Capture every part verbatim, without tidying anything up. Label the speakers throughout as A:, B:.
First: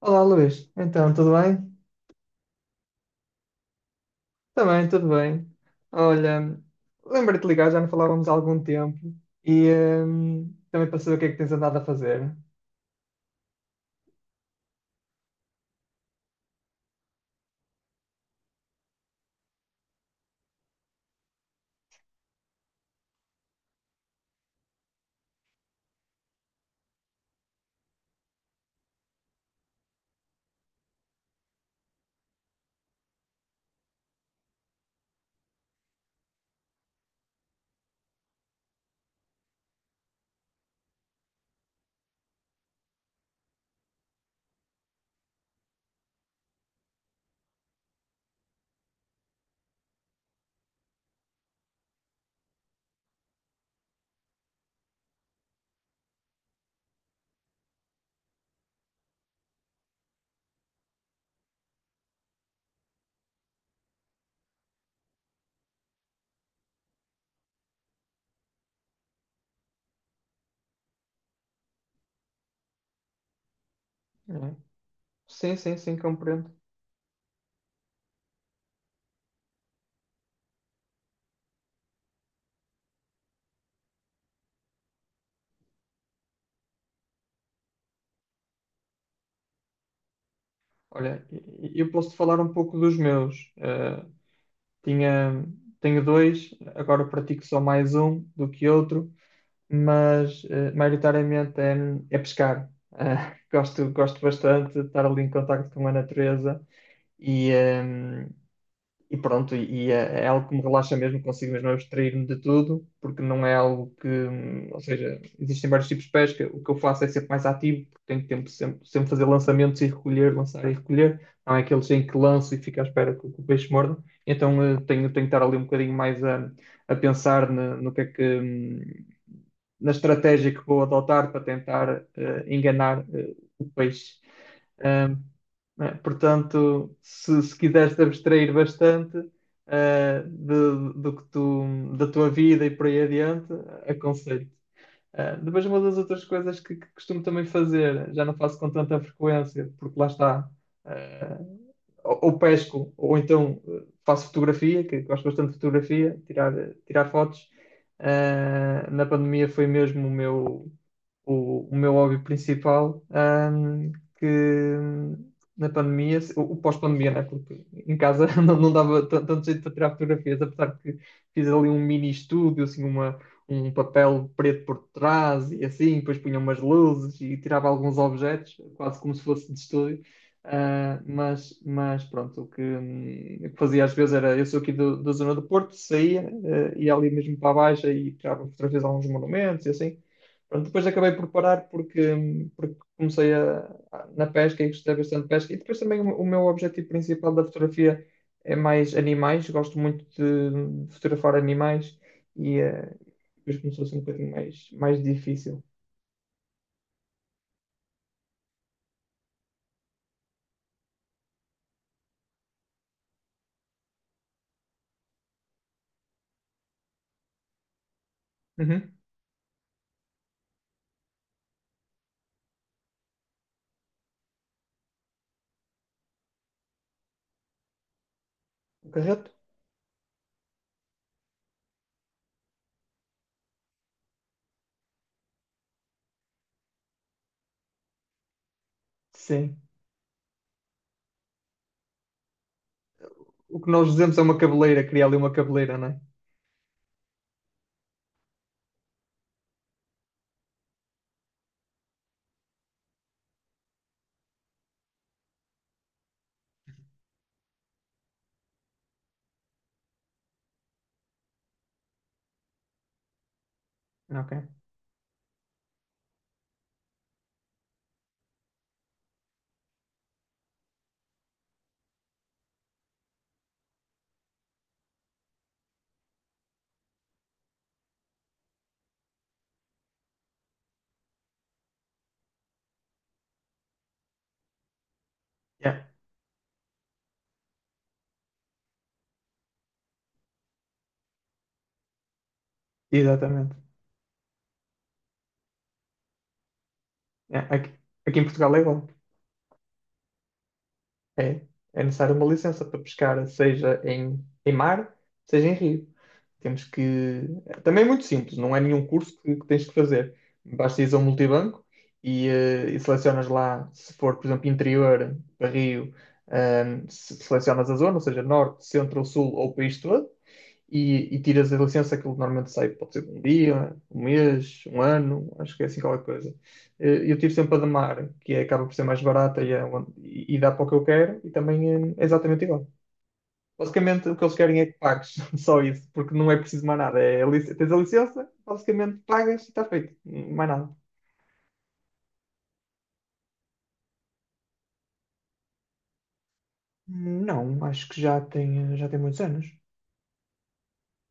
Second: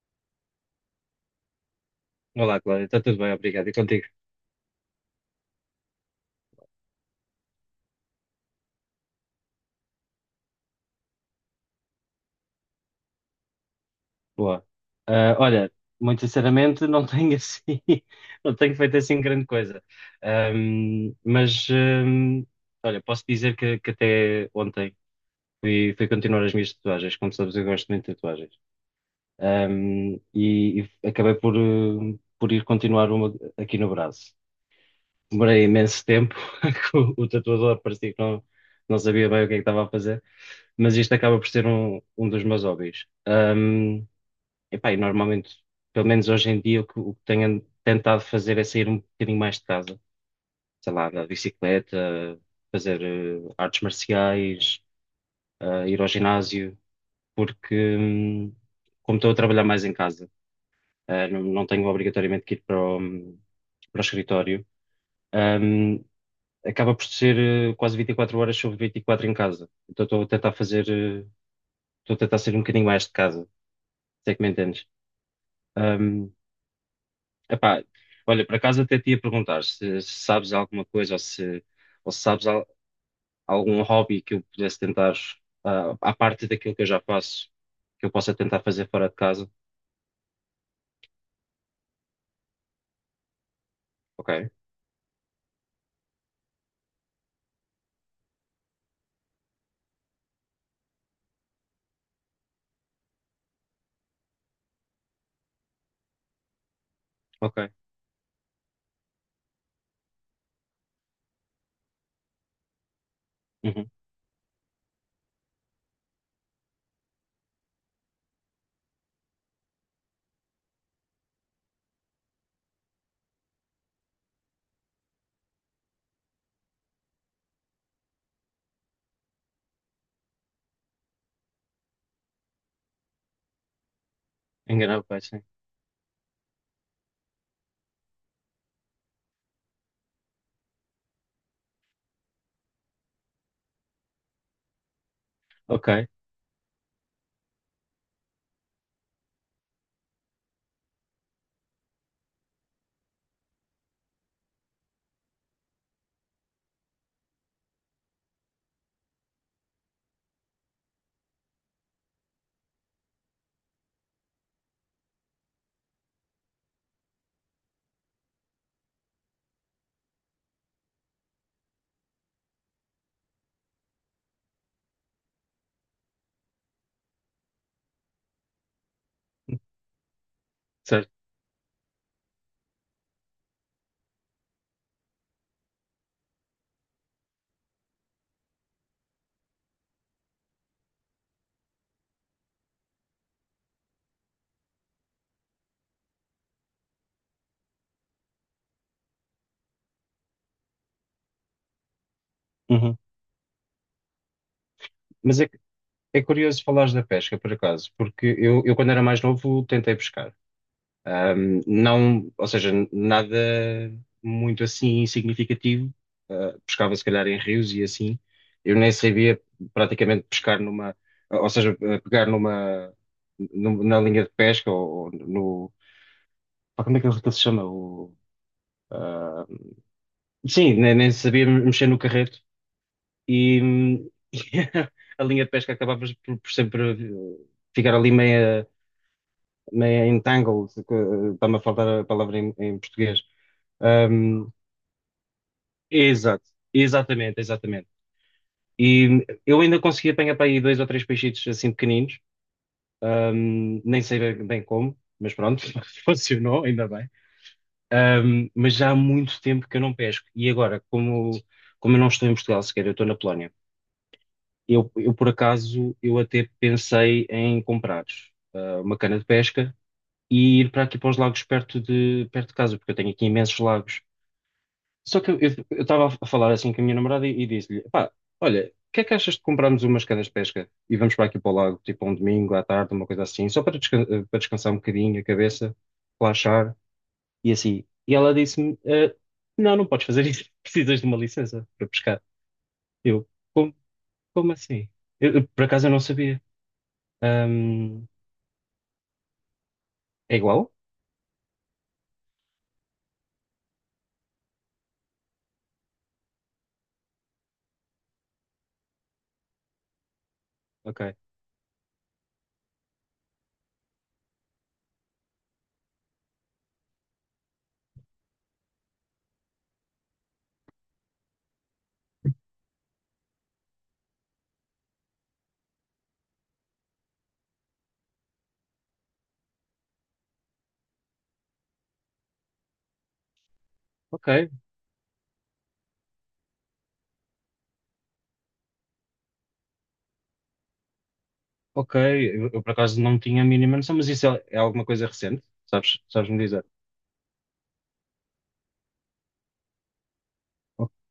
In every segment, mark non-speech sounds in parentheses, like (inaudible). A: Olá, Luís. Então, tudo bem?
B: Olá, Cláudia, está tudo bem, obrigado. E contigo?
A: Também, tudo bem. Olha, lembrei-te de ligar, já não falávamos há algum tempo e hum, também para saber o que é que tens andado a fazer.
B: Boa. Ah, olha, muito sinceramente, não tenho assim, (laughs) não tenho feito assim grande coisa. Ahm, mas, ahm, Olha, posso dizer que, que até ontem fui, fui continuar as minhas tatuagens. Como sabes, eu gosto muito de tatuagens. Ahm, e, e acabei por, ah, por ir continuar uma aqui no braço. Demorei imenso tempo, (laughs) que o o tatuador parecia que não, não sabia bem o que é que estava a fazer, mas isto acaba por ser um, um dos meus hobbies. Ahm, Epá, e normalmente, pelo menos hoje em dia, o que, o que tenho an- tentado fazer é sair um bocadinho mais de casa. Sei lá, da bicicleta, fazer eh, artes marciais, eh, ir ao ginásio, porque hum, como estou a trabalhar mais em casa, eh, não, não tenho obrigatoriamente que ir para o, hum, para o escritório, hum, acaba por ser eh, quase vinte e quatro horas sobre vinte e quatro em casa. Então estou a tentar fazer, eh, estou a tentar sair um bocadinho mais de casa, se é que me
A: É.
B: entendes.
A: Sim, sim, sim,
B: Hum,
A: compreendo.
B: Epá, olha, por acaso até te ia perguntar se, se sabes alguma coisa ou se, ou se sabes al- algum hobby que eu pudesse tentar, ah, à parte daquilo que eu já faço, que eu possa tentar fazer fora de casa.
A: Olha, e- e eu posso-te falar um pouco dos meus. Eh,
B: Ok,
A: tinha, tenho dois, agora pratico só mais um do que outro, mas eh, maioritariamente é, é pescar. Eh, (laughs) gosto, gosto bastante de estar ali em contacto com a natureza e,
B: ok.
A: hum, E pronto, e é, é algo que me relaxa mesmo, consigo mesmo abstrair-me de tudo, porque não é
B: Uhum.
A: algo que, hum, ou seja, existem vários tipos de pesca. O que eu faço é sempre mais ativo, porque tenho tempo de sempre, sempre fazer lançamentos e recolher, lançar e recolher, não é aqueles em que lanço e fico à espera que, que o peixe morda. Então eh, tenho, tenho que estar ali um bocadinho mais a, a pensar na- no que é que, hum, na estratégia que vou adotar para tentar eh, enganar eh, o peixe.
B: Enganar o
A: Hum,
B: pai, sim.
A: né? Portanto, se, se quiseres te abstrair bastante eh, de- do que tu, da tua vida e por aí adiante, aconselho. Eh, depois, uma
B: Ok,
A: das outras coisas que, que costumo também fazer, já não faço com tanta frequência, porque lá está, eh, ou, ou pesco, ou então eh, faço fotografia, que gosto bastante de fotografia, tirar, tirar fotos. Eh, na pandemia foi mesmo o meu o, o meu hobby principal, ahm, que hum, na pandemia, o, o pós-pandemia, né? Porque em casa (laughs) não, não dava tan- tanto jeito para tirar fotografias, apesar que fiz ali um mini estúdio, assim, uma, um papel preto por trás e assim, depois punha umas luzes e tirava alguns objetos, quase como se fosse de estúdio. Ah,
B: certo.
A: mas, mas pronto, o que, hum, o que fazia às vezes era, eu sou aqui do- da zona do Porto, saía, eh, ia ali mesmo para a Baixa e tirava fotografias a alguns monumentos e assim. Pronto, depois acabei por parar porque, porque comecei a, a- na pesca e gostei bastante de pesca. E depois também o, o meu objetivo principal da fotografia é mais animais. Gosto muito de, de fotografar animais e eh,
B: Uhum.
A: depois começou a ser um bocadinho mais, mais
B: Mas é,
A: difícil.
B: é curioso falares da pesca, por acaso, porque eu, eu quando era mais novo tentei pescar. Um, não, ou seja, nada muito assim significativo. Uh, pescava se calhar em rios e assim. Eu nem
A: Uhum.
B: sabia praticamente pescar numa, ou seja, uh, pegar numa, num- na linha de pesca ou, ou no, pá, como é que ele que ele se chama? O,
A: O.
B: uh, sim, nem, nem sabia mexer no carreto e, hum, (laughs) e a linha de pesca acabava por, por sempre uh, ficar ali meia,
A: Sim.
B: meia entangled, que, uh, está-me a faltar a palavra em em português.
A: O que nós dizemos é uma
B: Um,
A: cabeleira, criar ali uma cabeleira, não é?
B: Exato, exatamente, exatamente. E eu ainda consegui apanhar para aí dois ou três peixitos assim pequeninos, ahm, nem sei bem bem como, mas pronto, (laughs) funcionou, ainda bem. Ahm, mas já há muito tempo que eu não pesco. E agora, como, como eu não estou em Portugal sequer, eu estou na Polónia.
A: Ok.
B: Eu, eu, por acaso, eu até pensei em comprar ah, uma cana de pesca e ir para aqui para os lagos perto de, perto de casa, porque eu tenho aqui imensos lagos. Só que eu eu estava a falar assim com a minha namorada e, e disse-lhe: pá, olha, o que é que achas de comprarmos umas canas de pesca e vamos para aqui para o lago, tipo um domingo à tarde, uma coisa assim, só para, desca- eh, para descansar um bocadinho a cabeça,
A: Yeah.
B: relaxar e assim. E ela disse-me: "Eh, não, não podes fazer isso, (laughs) precisas de uma licença para pescar." Eu,
A: Exatamente.
B: como, como assim? Eu, eu, por acaso eu não sabia.
A: É. Aqui,
B: Hum,
A: aqui em Portugal é igual.
B: É igual?
A: É, é necessário uma licença para pescar, seja em, em mar, seja em rio. Temos que. Também é muito simples, não é nenhum curso que, que tens que fazer. Basta ir a
B: Ok,
A: um multibanco e, eh, e selecionas lá, se for, por exemplo, interior, para rio, ehm, se- selecionas a zona, ou seja, norte, centro, sul ou país todo, e, e tiras a licença. Aquilo normalmente sai, pode ser um dia, um mês, um ano, acho que é assim qualquer coisa. Eh, Eu tiro sempre a da Mar, que é, acaba por ser mais barata e é onde- e- e dá para o que eu quero e também eh, é exatamente igual. Basicamente o que
B: ok,
A: eles querem é que pagues, (laughs) só isso, porque não é preciso mais nada. É, a lic- tens a licença, basicamente pagas e está feito, mais nada.
B: ok. Eu, eu, por acaso não tinha a mínima noção, mas isso é, é alguma coisa recente, sabes, sabes me dizer?
A: Não, acho que já tem, já tem muitos anos.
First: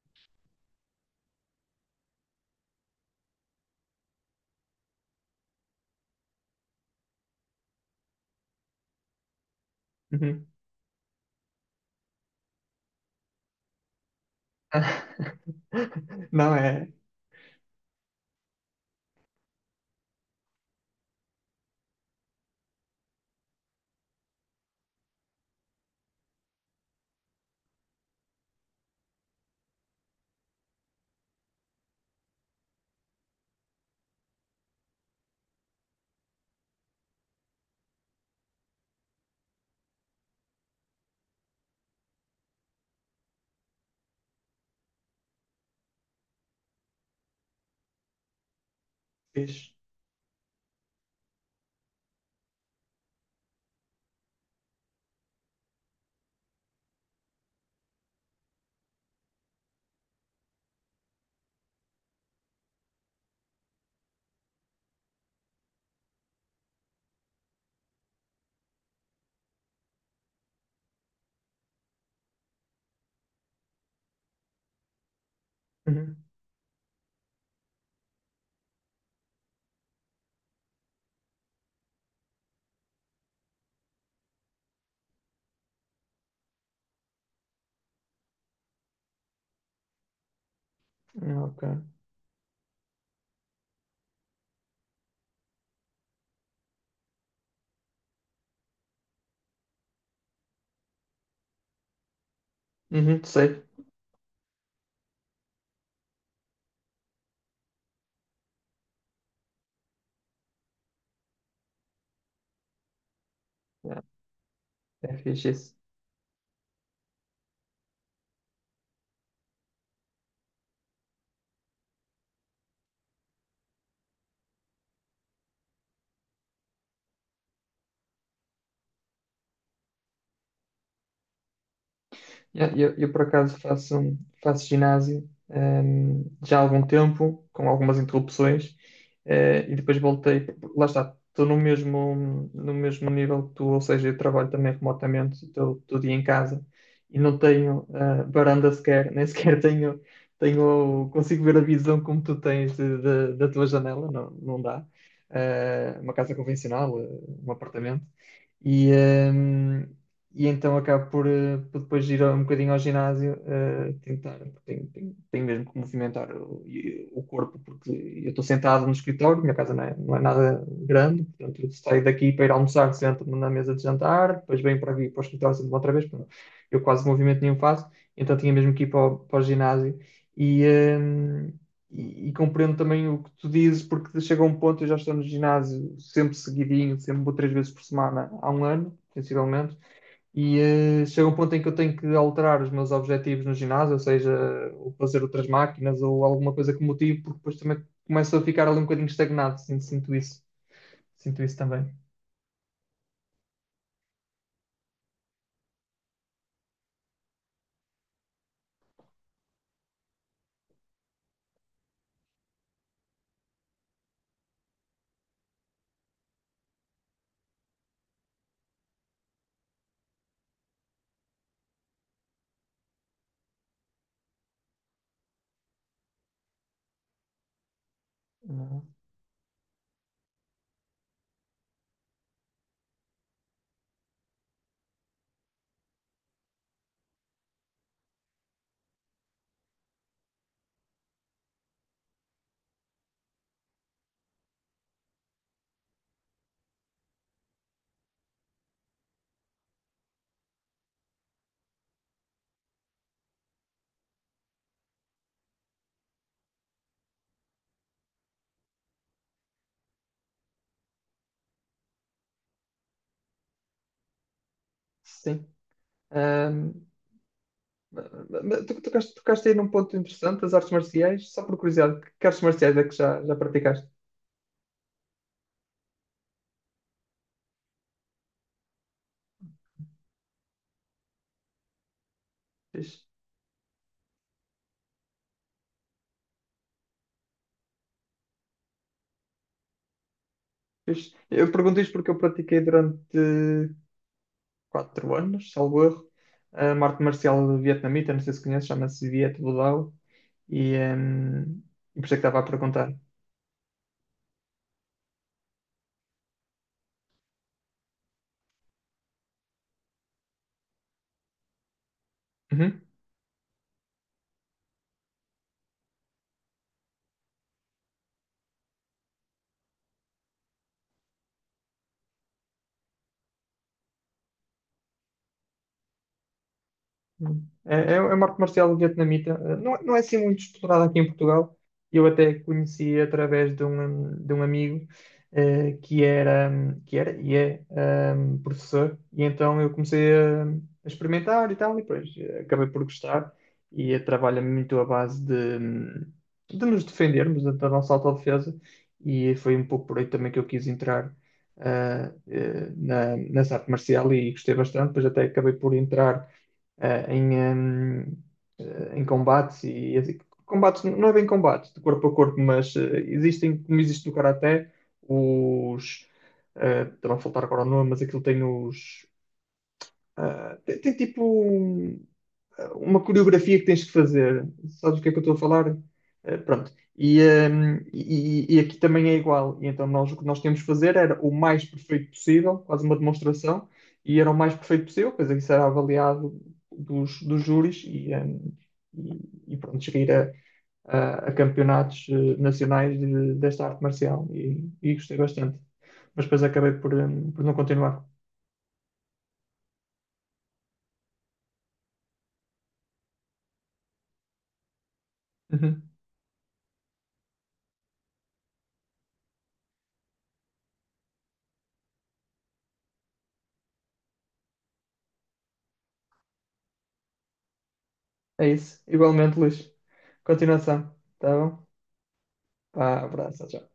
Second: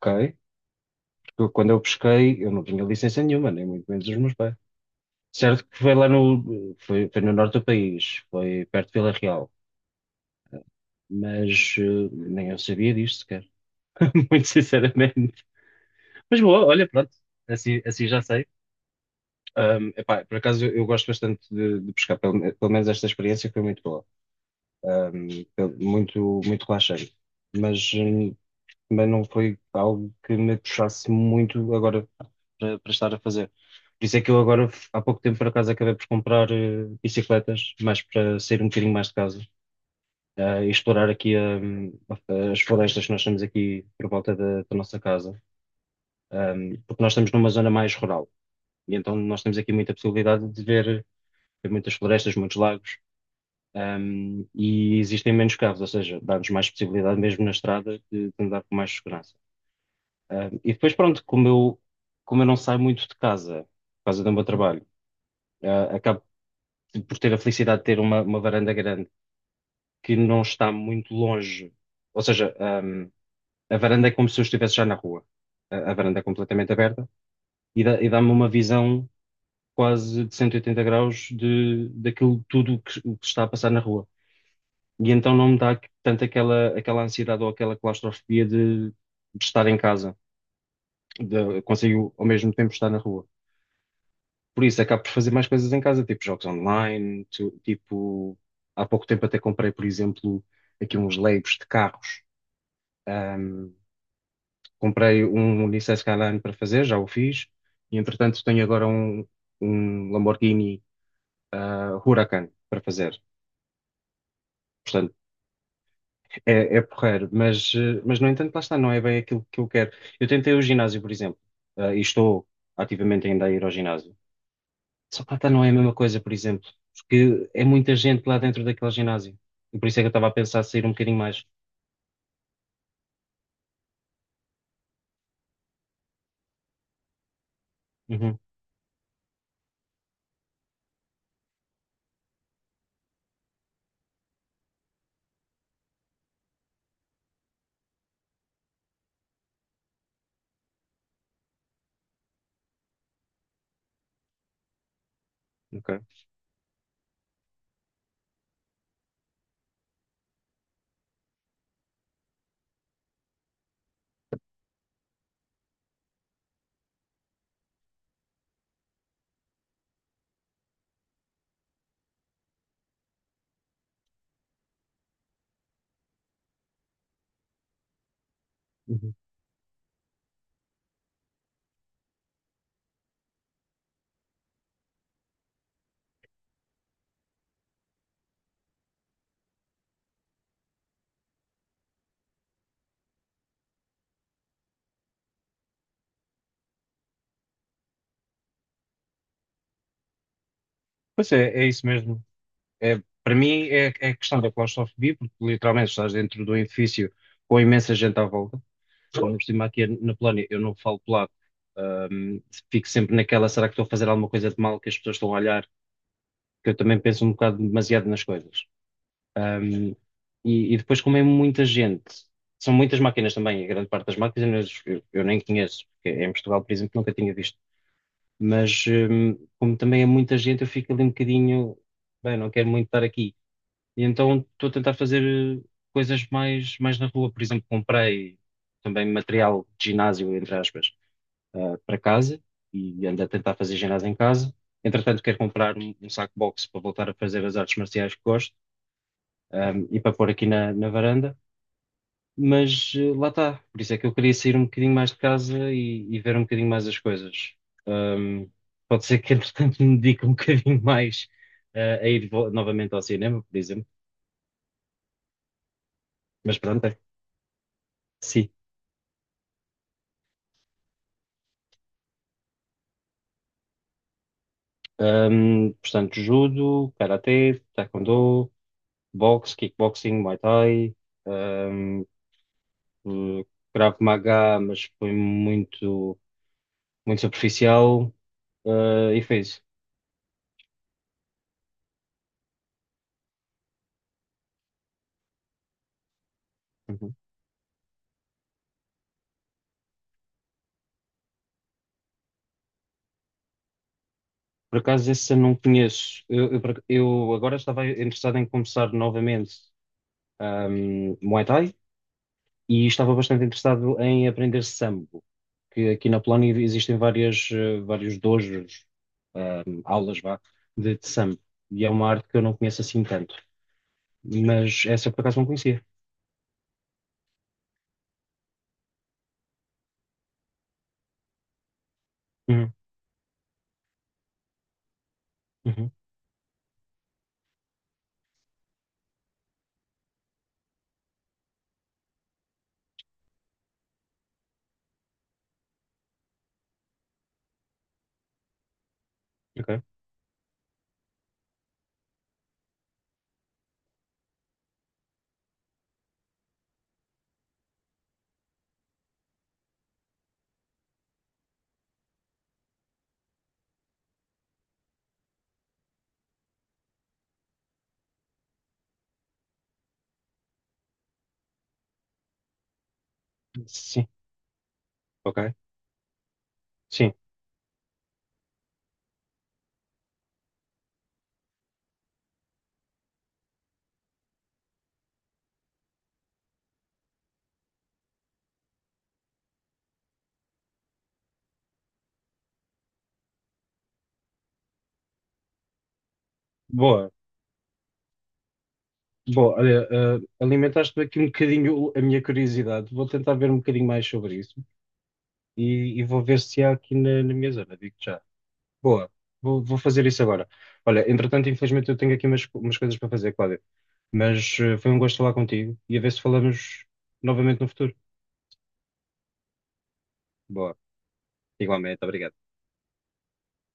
B: Ok. Eu, Quando eu pesquei, eu não tinha licença nenhuma, nem muito menos os meus pais. Certo que foi lá no, foi, foi no norte do país, foi perto de Vila Real,
A: Uhum.
B: mas eh, nem eu sabia disto sequer, (laughs) muito sinceramente.
A: (laughs)
B: Mas
A: Não
B: boa, olha,
A: é?
B: pronto, assim, assim já sei. Ahm, epá, por acaso eu, eu gosto bastante de, de pescar, pelo, pelo menos esta experiência foi muito boa. Ahm, pel- muito, muito relaxante. Mas hum, também não foi algo que me puxasse muito agora para, para estar a fazer. Por isso é que eu agora, há pouco tempo, por acaso, acabei por comprar eh, bicicletas, mais para sair um bocadinho mais de casa eh, e explorar aqui hum, as florestas que nós temos aqui por volta da, da nossa casa. Hum, porque nós estamos numa zona mais rural e então nós temos
A: Fixe.
B: aqui muita possibilidade de ver, ver muitas florestas, muitos lagos. Hum, e existem menos carros, ou seja, dá-nos mais possibilidade mesmo na estrada de, de andar com mais segurança. Hum, e depois, pronto, como eu, como eu não saio muito de casa, por causa do meu trabalho, eh, acaba por ter a felicidade de ter uma, uma varanda grande que não está muito longe. Ou seja, ahm, a varanda é como se eu estivesse já na rua. A, a varanda é
A: Uhum.
B: completamente aberta e dá, e dá-me uma visão quase de cento e oitenta graus de, daquilo tudo que, o que está a passar na rua. E então não me dá que- tanto aquela, aquela ansiedade ou aquela claustrofobia de, de estar em casa. De,
A: Ok.
B: consigo ao mesmo tempo estar na rua. Por isso, acabo por fazer mais coisas em casa, tipo jogos online, tu- tipo, há pouco tempo até comprei, por exemplo, aqui uns Legos de carros.
A: Uhum, sei.
B: Ahm, Comprei um Nissan Skyline para fazer, já o fiz, e entretanto tenho agora um, um Lamborghini ah, Huracan para fazer.
A: É, é
B: Portanto,
A: fixe isso.
B: é, é porreiro, mas, eh, mas no entanto, lá está, não é bem aquilo que eu quero. Eu tentei o ginásio, por exemplo, ah, e estou ativamente ainda a ir ao ginásio. Socata não é a mesma coisa, por exemplo, porque é muita gente lá dentro daquele ginásio. E por isso é que eu estava a pensar sair um bocadinho mais.
A: Yeah. Eu, eu, por acaso faço, um, faço ginásio, hum, já há algum tempo, com algumas
B: Uhum,
A: interrupções, eh, e depois voltei. Lá está, estou no mesmo, no mesmo nível que tu, ou seja, eu trabalho também remotamente, estou todo dia em casa e não tenho eh, varanda sequer, (laughs) nem sequer tenho, tenho, consigo ver a visão como tu tens de- de- da tua janela, não, não dá. Eh,
B: ok.
A: uma casa convencional, eh, um apartamento. E, hum, e então acabo por, eh, por depois ir um bocadinho ao ginásio, eh, tentar, porque tenho, tenho- tenho mesmo que movimentar o, e- o corpo, porque eu estou sentado no escritório. Minha casa não é, não é nada grande, portanto eu saio daqui para ir almoçar, sento-me na mesa de jantar, depois venho para aqui para o escritório, sento-me outra vez. Portanto, eu quase movimento nenhum faço. Então tinha mesmo que ir para
B: Uhum.
A: o, para o ginásio e... eh, E, e compreendo também o que tu dizes, porque chega um ponto, eu já estou no ginásio sempre seguidinho, sempre vou três vezes por semana há um ano, sensivelmente, e eh, chega um ponto em que eu tenho que alterar os meus objetivos no ginásio, ou seja, ou fazer outras máquinas ou alguma coisa que me motive, porque depois também começo a ficar ali um bocadinho estagnado. Sinto, sinto isso,
B: Pois
A: sinto
B: é,
A: isso
B: é
A: também.
B: isso mesmo. É, para mim é, é a questão da claustrofobia, porque literalmente estás dentro do edifício com imensa gente à volta. Ainda por cima aqui na Polónia, eu não falo polaco. Ahm, Fico sempre naquela, será que estou a fazer alguma coisa de mal que as pessoas estão a olhar? Que eu também penso um bocado demasiado nas coisas. Um, e e depois, como é muita gente, são muitas máquinas também, a grande parte das máquinas eu, eu nem conheço, porque é em Portugal, por exemplo, nunca tinha visto.
A: Ah.
B: Mas um, como também é muita gente, eu fico ali um bocadinho, bem, não quero muito estar aqui. E então estou a tentar fazer eh, coisas mais, mais na rua. Por exemplo, comprei também material de ginásio, entre aspas, ah, para casa e ando a tentar fazer ginásio em casa. Entretanto, quero comprar um, um saco boxe para voltar a fazer as artes marciais que gosto um, e para pôr aqui na, na varanda, mas eh, lá está. Por isso é que eu queria sair um bocadinho mais de casa e, e ver um bocadinho mais as coisas. Um, Pode ser que, (laughs) entretanto, me dedique um bocadinho mais eh, a ir vo- novamente ao cinema, por exemplo,
A: Sim.
B: mas
A: Ahm,
B: pronto, é. Sim.
A: mas tu tocaste, tocaste aí num ponto interessante, as artes marciais. Só por curiosidade, que artes marciais é que já, já praticaste?
B: Um, portanto, judo, karatê, taekwondo, boxe, kickboxing, muay thai, um,
A: Fixe,
B: eh, Krav Maga, mas foi muito, muito superficial, eh, e foi isso.
A: Fixe. Eu pergunto isto porque eu pratiquei durante quatro anos, salvo erro. Uh, uma arte
B: Uhum.
A: marcial vietnamita, não sei se conheces, chama-se Viet Vo Dao. E, um, e por isso é que estava a perguntar.
B: Por acaso esse eu não conheço. Eu, eu por eu agora estava interessado em começar novamente ahm, Muay Thai
A: Uhum.
B: e estava bastante interessado em aprender Sambo, que aqui na Polónia existem várias, eh, vários dojos, ahm, aulas vá, de, de Sambo. E é uma arte que eu não conheço assim tanto. Mas essa eu por acaso não conhecia.
A: Hum. É, é é uma arte marcial vietnamita. eh, Não, é, não é assim muito explorada aqui em Portugal. Eu até
B: Uhum,
A: conheci através de um, de um amigo eh,
B: uhum,
A: que era, que era e é ehm, professor. E então eu comecei a, a experimentar e tal. E depois eh, acabei por gostar. E eh, trabalha muito à base de, hum, de nos defendermos, da da nossa autodefesa. E foi um
B: ok.
A: pouco por aí também que eu quis entrar ah, eh, na, nessa arte marcial e gostei bastante. Depois até acabei por entrar eh, em, em, eh, em combates e e- assim. Combates não é bem combates de corpo a corpo, mas eh, existem, como existe no karaté, os eh, estava a faltar agora o nome, mas aquilo tem os eh, tem, tem tipo um- uma coreografia que tens que
B: Sim,
A: fazer. Sabes o que é que eu estou a
B: ok.
A: falar? Eh, pronto.
B: Sim.
A: E, hum, e- e aqui também é igual. E então nós o que nós tínhamos de fazer era o mais perfeito possível, quase uma demonstração, e era o mais perfeito possível, pois isso era avaliado dos, dos júris e, hum, e, e pronto, cheguei a, a- a campeonatos eh, nacionais de- desta arte marcial e, e gostei bastante. Mas depois acabei por,
B: Boa.
A: hum, por não continuar.
B: Boa, olha, eh, alimentaste-me aqui um bocadinho a minha curiosidade. Vou tentar ver um bocadinho mais sobre isso.
A: Uhum.
B: e, e vou ver se há aqui na, na minha zona, digo-te já. Boa, vou, vou fazer isso agora. Olha, entretanto, infelizmente eu tenho aqui umas, co- umas coisas para fazer, Cláudio, mas eh, foi um gosto falar contigo e a ver se falamos novamente no futuro.
A: É isso. Igualmente, Luís.
B: Boa,
A: Continuação. Tá bom?
B: igualmente, obrigado.
A: Ah, abraço, tchau.